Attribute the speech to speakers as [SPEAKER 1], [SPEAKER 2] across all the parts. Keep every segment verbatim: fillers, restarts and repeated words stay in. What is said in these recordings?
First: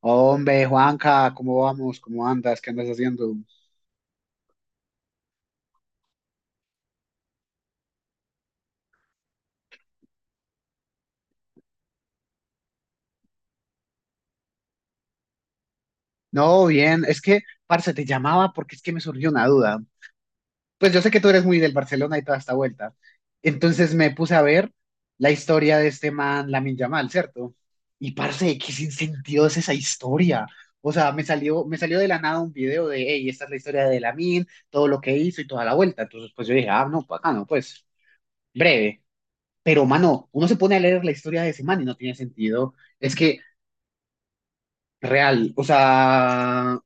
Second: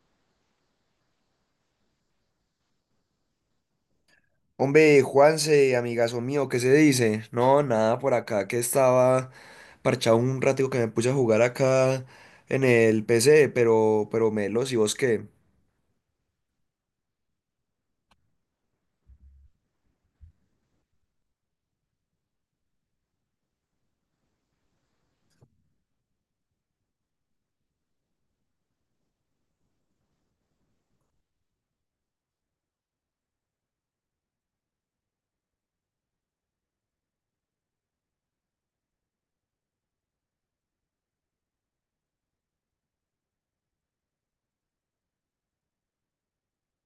[SPEAKER 1] Hombre, Juanca, ¿cómo vamos? ¿Cómo andas? ¿Qué andas haciendo?
[SPEAKER 2] Hombre, Juanse, amigazo mío, ¿qué se dice? No, nada por acá, que estaba parchado un ratico que me puse a jugar acá en el P C, pero, pero Melos, ¿y vos qué?
[SPEAKER 1] No, bien, es que, parce, te llamaba porque es que me surgió una duda. Pues yo sé que tú eres muy del Barcelona y toda esta vuelta. Entonces me puse a ver la historia de este man, Lamine Yamal, ¿cierto? Y parce, qué sin sentido es esa historia. O sea, me salió, me salió de la nada un video de, hey, esta es la historia de Lamine, todo lo que hizo y toda la vuelta. Entonces, pues yo dije, ah, no, pues, acá no, pues, breve. Pero, mano, uno se pone a leer la historia de ese man y no tiene sentido. Es que real, o sea,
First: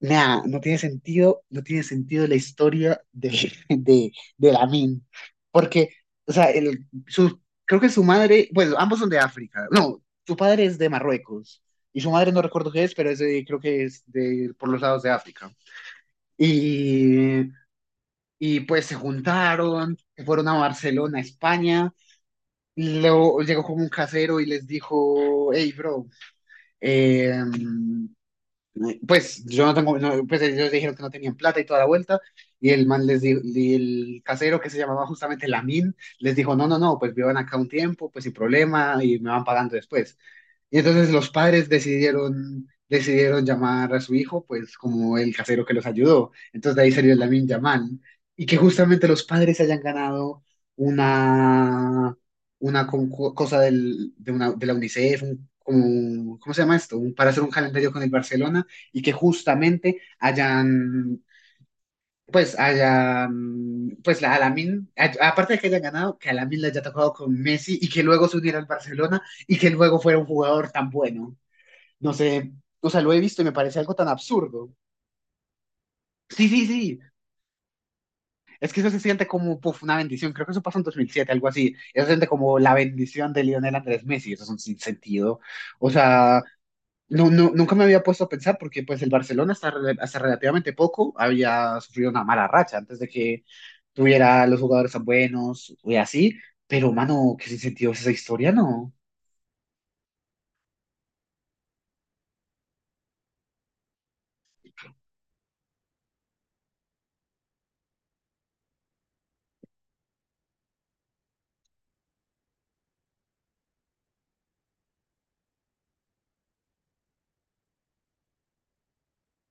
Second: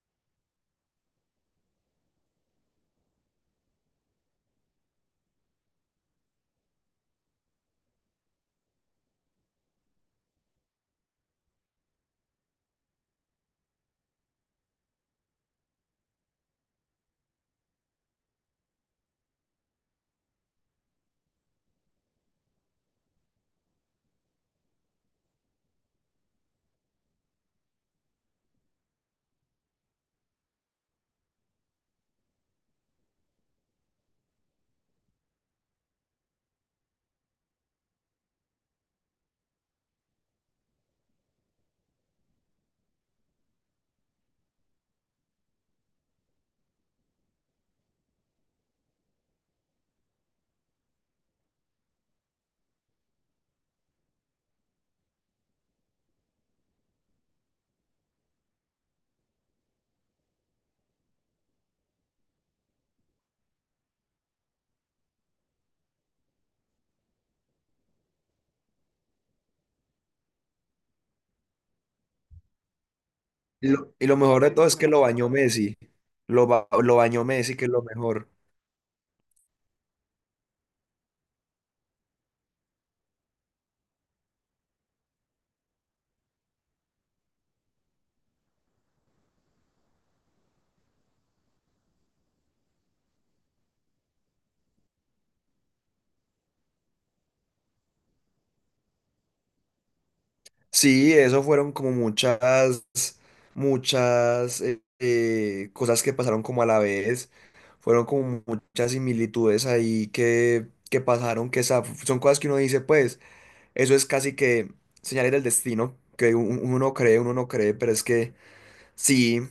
[SPEAKER 1] nada, no tiene sentido, no tiene sentido la historia de, de, de Lamin, porque, o sea, el, su, creo que su madre, bueno, ambos son de África, no, su padre es de Marruecos, y su madre no recuerdo qué es, pero es de- creo que es de, por los lados de África. Y, y pues se juntaron, se fueron a Barcelona, España, y luego llegó como un casero y les dijo, hey, bro, eh, Pues yo no tengo, no, pues ellos dijeron que no tenían plata y toda la vuelta, y el man les dijo, y el casero que se llamaba justamente Lamin, les dijo, no, no, no, pues vivan acá un tiempo, pues sin problema, y me van pagando después. Y entonces los padres decidieron, decidieron llamar a su hijo, pues como el casero que los ayudó. Entonces de ahí salió el Lamin Yamal, y que justamente los padres hayan ganado una, una con- co- cosa del, de, una, de la UNICEF, un como, un- ¿cómo se llama esto? Un- para hacer un calendario con el Barcelona y que justamente hayan, pues, hayan, pues, la Alamin, aparte de que hayan ganado, que Alamin le haya tocado con Messi y que luego se uniera al Barcelona y que luego fuera un jugador tan bueno. No sé, o sea, lo he visto y me
[SPEAKER 2] Y
[SPEAKER 1] parece
[SPEAKER 2] lo,
[SPEAKER 1] algo
[SPEAKER 2] y
[SPEAKER 1] tan
[SPEAKER 2] lo mejor de todo
[SPEAKER 1] absurdo.
[SPEAKER 2] es que lo bañó Messi, lo,
[SPEAKER 1] Sí, sí,
[SPEAKER 2] ba- lo
[SPEAKER 1] sí.
[SPEAKER 2] bañó Messi, que es lo mejor.
[SPEAKER 1] Es que eso se siente como puff, una bendición. Creo que eso pasó en dos mil siete, algo así. Eso se siente como la bendición de Lionel Andrés Messi. Eso es un sinsentido. O sea, no, no, nunca me había puesto a pensar porque pues el Barcelona hasta, rel- hasta relativamente poco había sufrido una mala racha antes de que tuviera los jugadores tan buenos y así, pero mano, ¿qué sentido es esa historia? No.
[SPEAKER 2] Sí, eso fueron como muchas, muchas eh, eh, cosas que pasaron como a la vez, fueron como muchas similitudes ahí que, que pasaron, que sa- son cosas que uno dice, pues. Eso es casi que señales del destino, que un- uno no cree, uno no cree, pero es que sí,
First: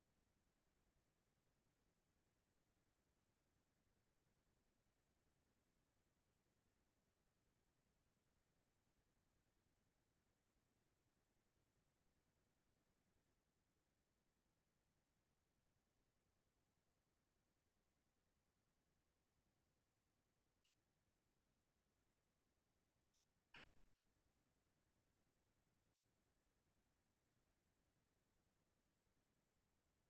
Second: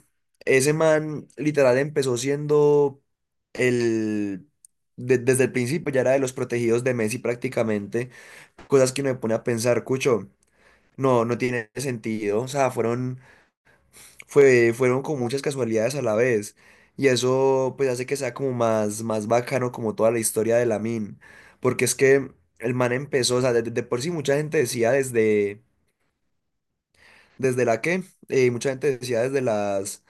[SPEAKER 2] ese man literal empezó siendo el... de- desde el principio ya era de los protegidos de Messi prácticamente, cosas que uno me pone a pensar, Cucho, no, no tiene sentido, o sea, fueron, fue, fueron con muchas casualidades a la vez, y eso pues hace que sea como más, más bacano como toda la historia de Lamine, porque es que el man empezó, o sea, de de- de por sí mucha gente decía desde... ¿Desde la qué? Eh, mucha gente decía desde las,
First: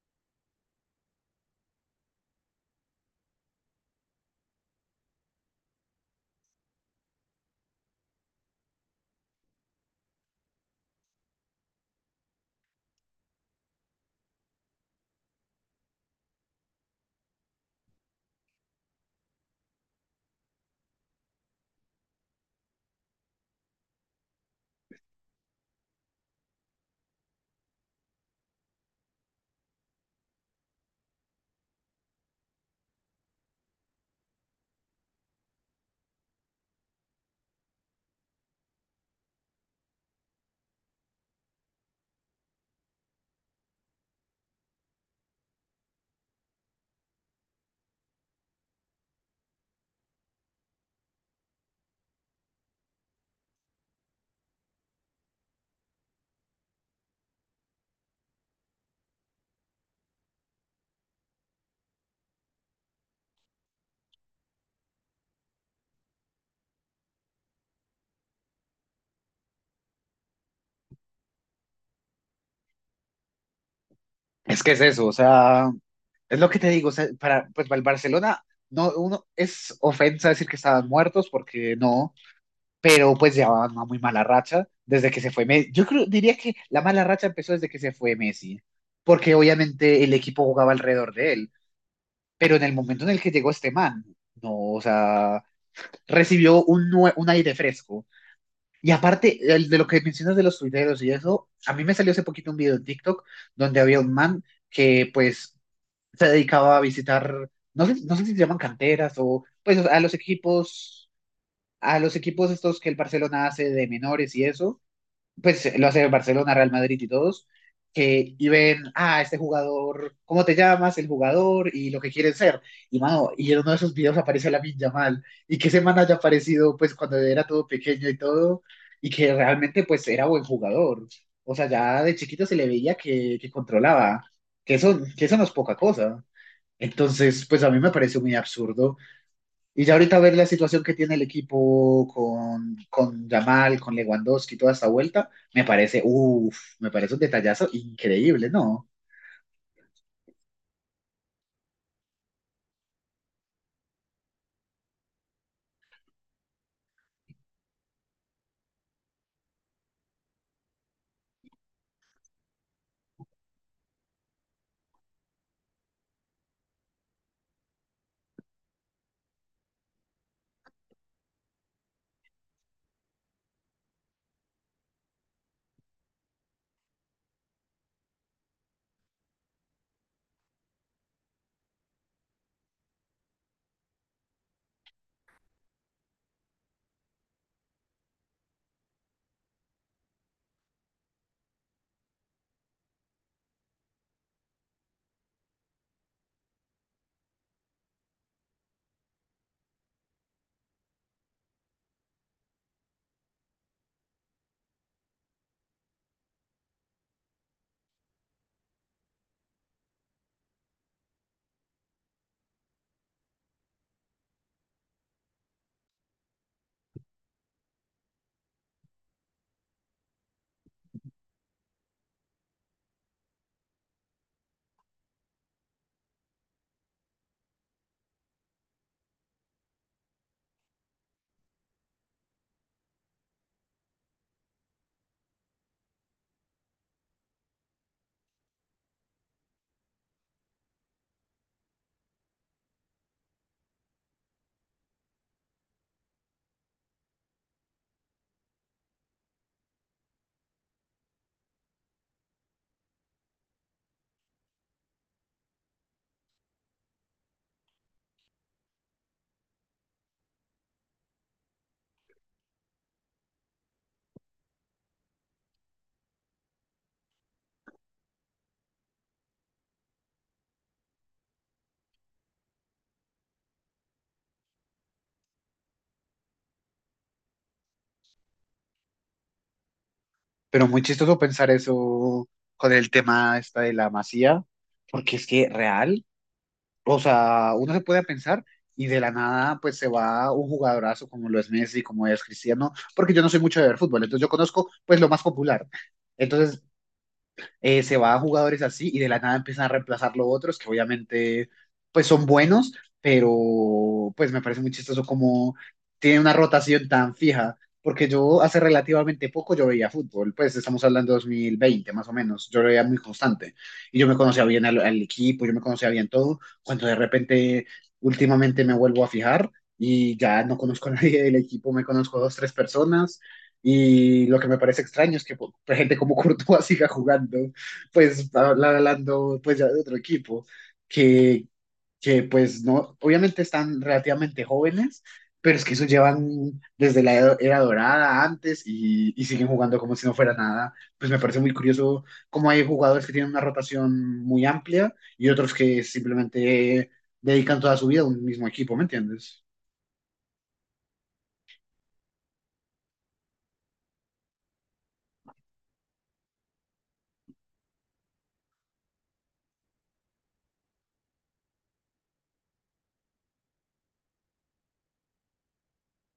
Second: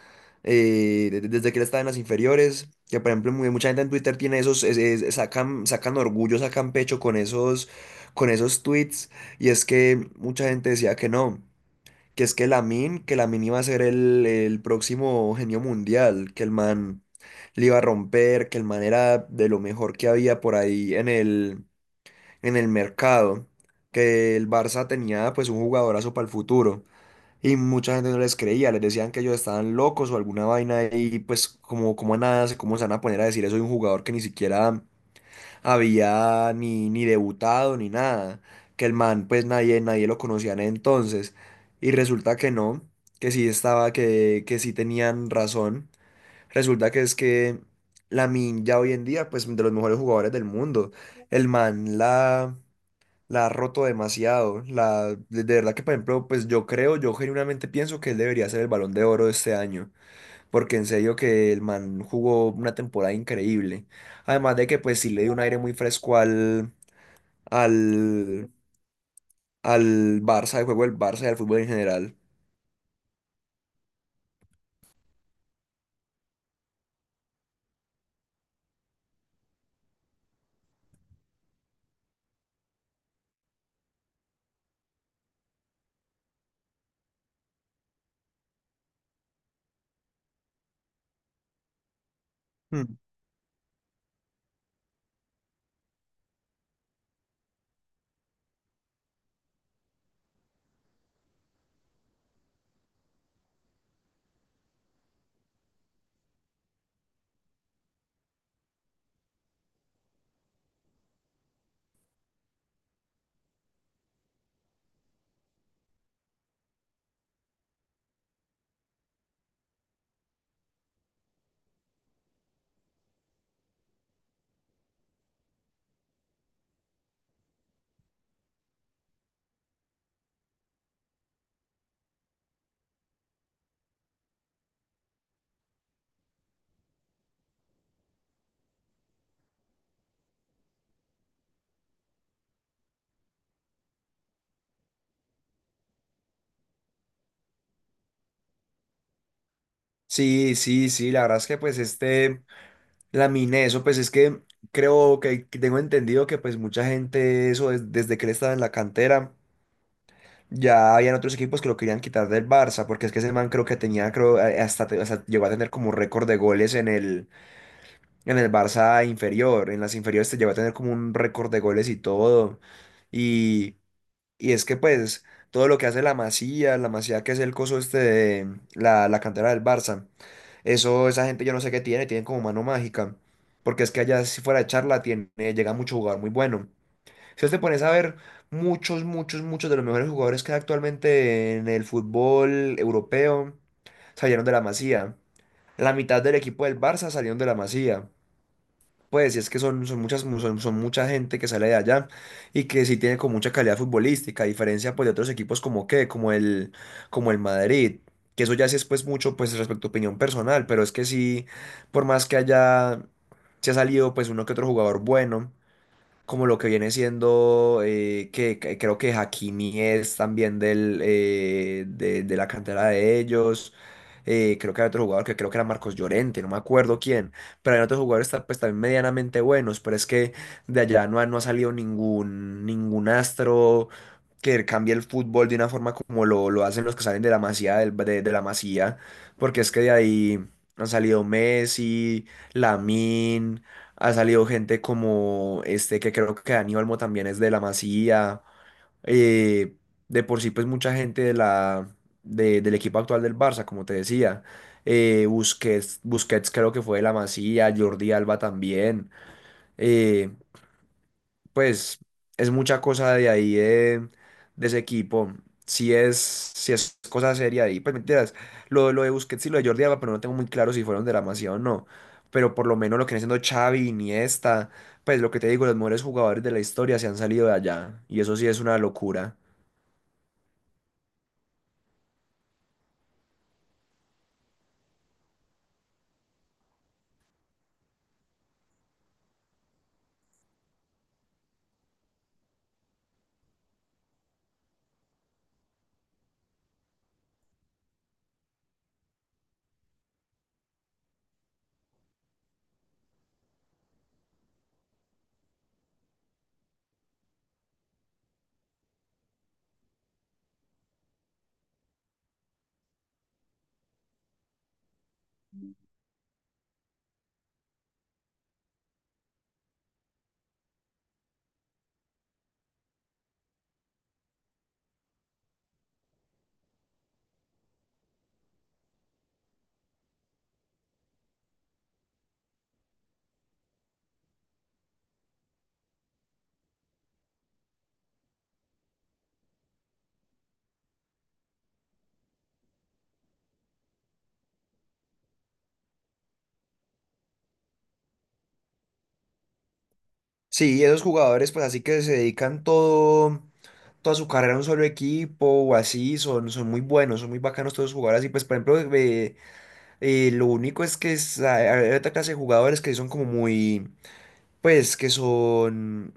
[SPEAKER 2] eh, de- desde que él estaba en las inferiores, que por ejemplo muy- mucha gente en Twitter tiene esos, es- es- sacan, sacan orgullo, sacan pecho con esos, con esos tweets, y es que mucha gente decía que no, que es que Lamin que Lamine iba a ser el, el próximo genio mundial, que el man le iba a romper, que el man era de lo mejor que había por ahí en el, en el mercado, que el Barça tenía pues un jugadorazo para el futuro. Y mucha gente no les creía, les decían que ellos estaban locos o alguna vaina y pues como, como a nada, se- cómo se van a poner a decir eso de un jugador que ni siquiera había ni, ni debutado ni nada, que el man pues nadie, nadie lo conocía en ese entonces y resulta que no, que sí estaba, que, que sí tenían razón, resulta que es que Min ya hoy en día pues de los mejores jugadores del mundo, el man la la ha roto demasiado. La, de de verdad que, por ejemplo, pues yo creo, yo genuinamente pienso que él debería ser el Balón de Oro de este año, porque en serio que el man jugó una temporada increíble. Además de que, pues sí le dio un aire muy fresco al, al, al Barça, al juego del Barça y al fútbol en general.
[SPEAKER 1] Es que es eso, o sea, es lo que te digo, o sea, para, pues para el Barcelona no, uno, es ofensa decir que estaban muertos porque no, pero pues llevaban una muy mala racha desde que se fue Messi. Yo creo, diría que la mala racha empezó desde que se fue Messi, porque obviamente el equipo jugaba alrededor de él. Pero en el
[SPEAKER 2] Hmm.
[SPEAKER 1] momento en el que llegó este man, no, o sea, recibió un, nue- un aire fresco. Y aparte, el de lo que mencionas de los tuiteros y eso, a mí me salió hace poquito un video en TikTok donde había un man que pues se dedicaba a visitar, no sé, no sé si se llaman canteras o pues a los equipos, a los equipos, estos que el Barcelona hace de menores y eso pues lo hace el Barcelona, Real Madrid y todos, que y ven, ah, este jugador, ¿cómo te llamas? El jugador y lo que quieren ser. Y mano, y en uno de esos videos aparece la Yamal y que semana haya aparecido pues cuando era todo pequeño y todo y que realmente pues era buen jugador. O sea, ya de chiquito se le veía que, que, controlaba, que eso, que eso no es poca cosa. Entonces, pues a mí me pareció muy absurdo. Y ya ahorita ver la situación que tiene el equipo con, con Yamal, con Lewandowski, toda esta vuelta, me parece, uff, me parece un detallazo increíble, ¿no?
[SPEAKER 2] Sí, sí, sí, la verdad es que, pues este, Lamine, eso, pues es que creo que que tengo entendido que, pues mucha gente, eso, des- desde que él estaba en la cantera. Ya habían otros equipos que lo querían quitar del Barça, porque es que ese man creo que tenía, creo, eh, hasta, te- hasta llegó a tener como récord de goles en el, en el Barça inferior, en las inferiores te llegó a tener como un récord de goles y todo. Y, y es que pues todo lo que hace la Masía, la Masía que es el coso este de la, la cantera del Barça, eso, esa gente yo no sé qué tiene, tienen como mano mágica, porque es que allá si fuera de charla tiene, llega mucho jugador muy bueno. Si vos te pones a ver muchos, muchos, muchos de los mejores jugadores que hay actualmente en el fútbol europeo salieron de la Masía. La mitad del equipo del Barça salieron de la Masía. Pues, y es que son, son muchas, son, son mucha gente que sale de allá y que sí tiene con mucha calidad futbolística, a diferencia pues, de otros equipos como qué, como el, como el Madrid. Que eso ya sí es pues mucho pues respecto a opinión personal, pero es que sí, por más que haya, se ha salido pues uno que otro jugador bueno como lo que viene siendo, eh, que, que creo que Hakimi es también del, eh, de, de la cantera de ellos. eh, creo que hay otro jugador que creo que era Marcos Llorente, no me acuerdo quién, pero hay otros jugadores ta- pues también medianamente buenos, pero es que de allá no ha, no ha salido ningún, ningún astro que cambie el fútbol de una forma como lo, lo hacen los que salen de la Masía, del- de, de la Masía, porque es que de ahí han salido Messi, Lamine. Ha salido gente como este, que creo que Dani Olmo también es de la Masía. eh, de por sí, pues mucha gente de la, de- del equipo actual del Barça, como te decía. Eh, Busquets, Busquets creo que fue de la Masía, Jordi Alba también. eh, pues es mucha cosa de ahí, de, de ese equipo. Si es, si es cosa seria ahí, pues mentiras. Lo, lo de Busquets y lo de Jordi Alba, pero no tengo muy claro si fueron de la Masía o no. Pero por lo menos lo que viene siendo Xavi, Iniesta, pues lo que te digo, los mejores jugadores de la historia se han salido de allá. Y eso sí es una locura.
[SPEAKER 1] Pero muy chistoso pensar eso con el tema esta de la Masía, porque es que real, o sea, uno se puede pensar y de la nada pues se va un jugadorazo como lo es Messi, como es Cristiano, porque yo no soy mucho de ver fútbol, entonces yo conozco pues lo más popular. Entonces eh, se va a jugadores así y de la nada empiezan a reemplazarlo otros que obviamente pues son buenos, pero pues me parece muy chistoso como tiene una rotación tan fija, porque yo hace relativamente poco yo veía fútbol, pues estamos hablando de dos mil veinte más o menos, yo lo veía muy constante y yo me conocía bien al, al, equipo, yo me conocía bien todo, cuando de repente últimamente me vuelvo a fijar y ya no conozco a nadie del equipo, me conozco a dos, tres personas y lo que me parece extraño es que pues, gente como Courtois siga jugando pues habla- hablando pues ya de otro equipo, que, que pues no, obviamente están relativamente jóvenes, pero es que eso llevan desde la edo- era dorada antes y, y siguen jugando como si no fuera nada. Pues me parece muy curioso cómo hay jugadores que tienen una rotación muy amplia y otros que simplemente dedican toda su vida a un mismo equipo, ¿me entiendes?
[SPEAKER 2] Sí, esos jugadores, pues así que se dedican todo, toda su carrera a un solo equipo o así, son, son muy buenos, son muy bacanos todos los jugadores. Y pues, por ejemplo, Eh, lo único es que es- hay hay otra clase de jugadores que son como muy, pues, que son,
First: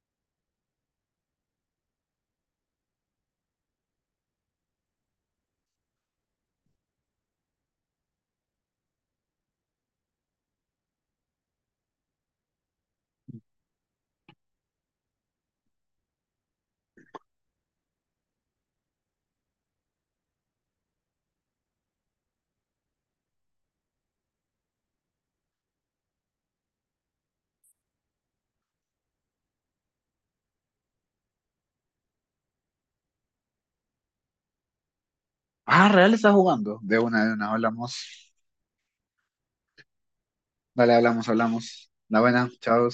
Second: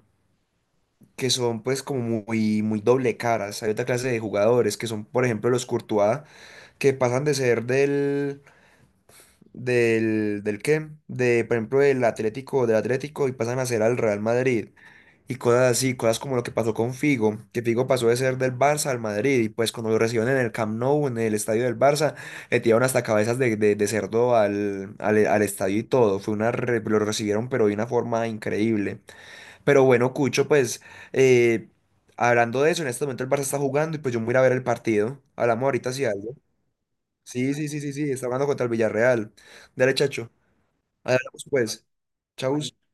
[SPEAKER 2] que son, pues, como muy, muy doble caras. Hay otra clase de jugadores que son, por ejemplo, los Courtois, que pasan de ser del, del, del qué, de por ejemplo del Atlético, del Atlético y pasan a ser al Real Madrid y cosas así, cosas como lo que pasó con Figo, que Figo pasó de ser del Barça al Madrid y pues cuando lo recibieron en el Camp Nou, en el estadio del Barça, le tiraron hasta cabezas de, de, de cerdo al, al, al estadio y todo, fue una, re- lo recibieron pero de una forma increíble, pero bueno, Cucho, pues... eh, hablando de eso, en este momento el Barça está jugando y pues yo me voy a ir a ver el partido. Hablamos
[SPEAKER 1] Ah,
[SPEAKER 2] ahorita si
[SPEAKER 1] Real está
[SPEAKER 2] algo.
[SPEAKER 1] jugando. De una, de una,
[SPEAKER 2] Sí, sí, sí, sí, sí, está
[SPEAKER 1] hablamos.
[SPEAKER 2] jugando contra el Villarreal. Dale, chacho.
[SPEAKER 1] Dale,
[SPEAKER 2] Ahí
[SPEAKER 1] hablamos,
[SPEAKER 2] hablamos pues.
[SPEAKER 1] hablamos. La buena,
[SPEAKER 2] Chau.
[SPEAKER 1] chao.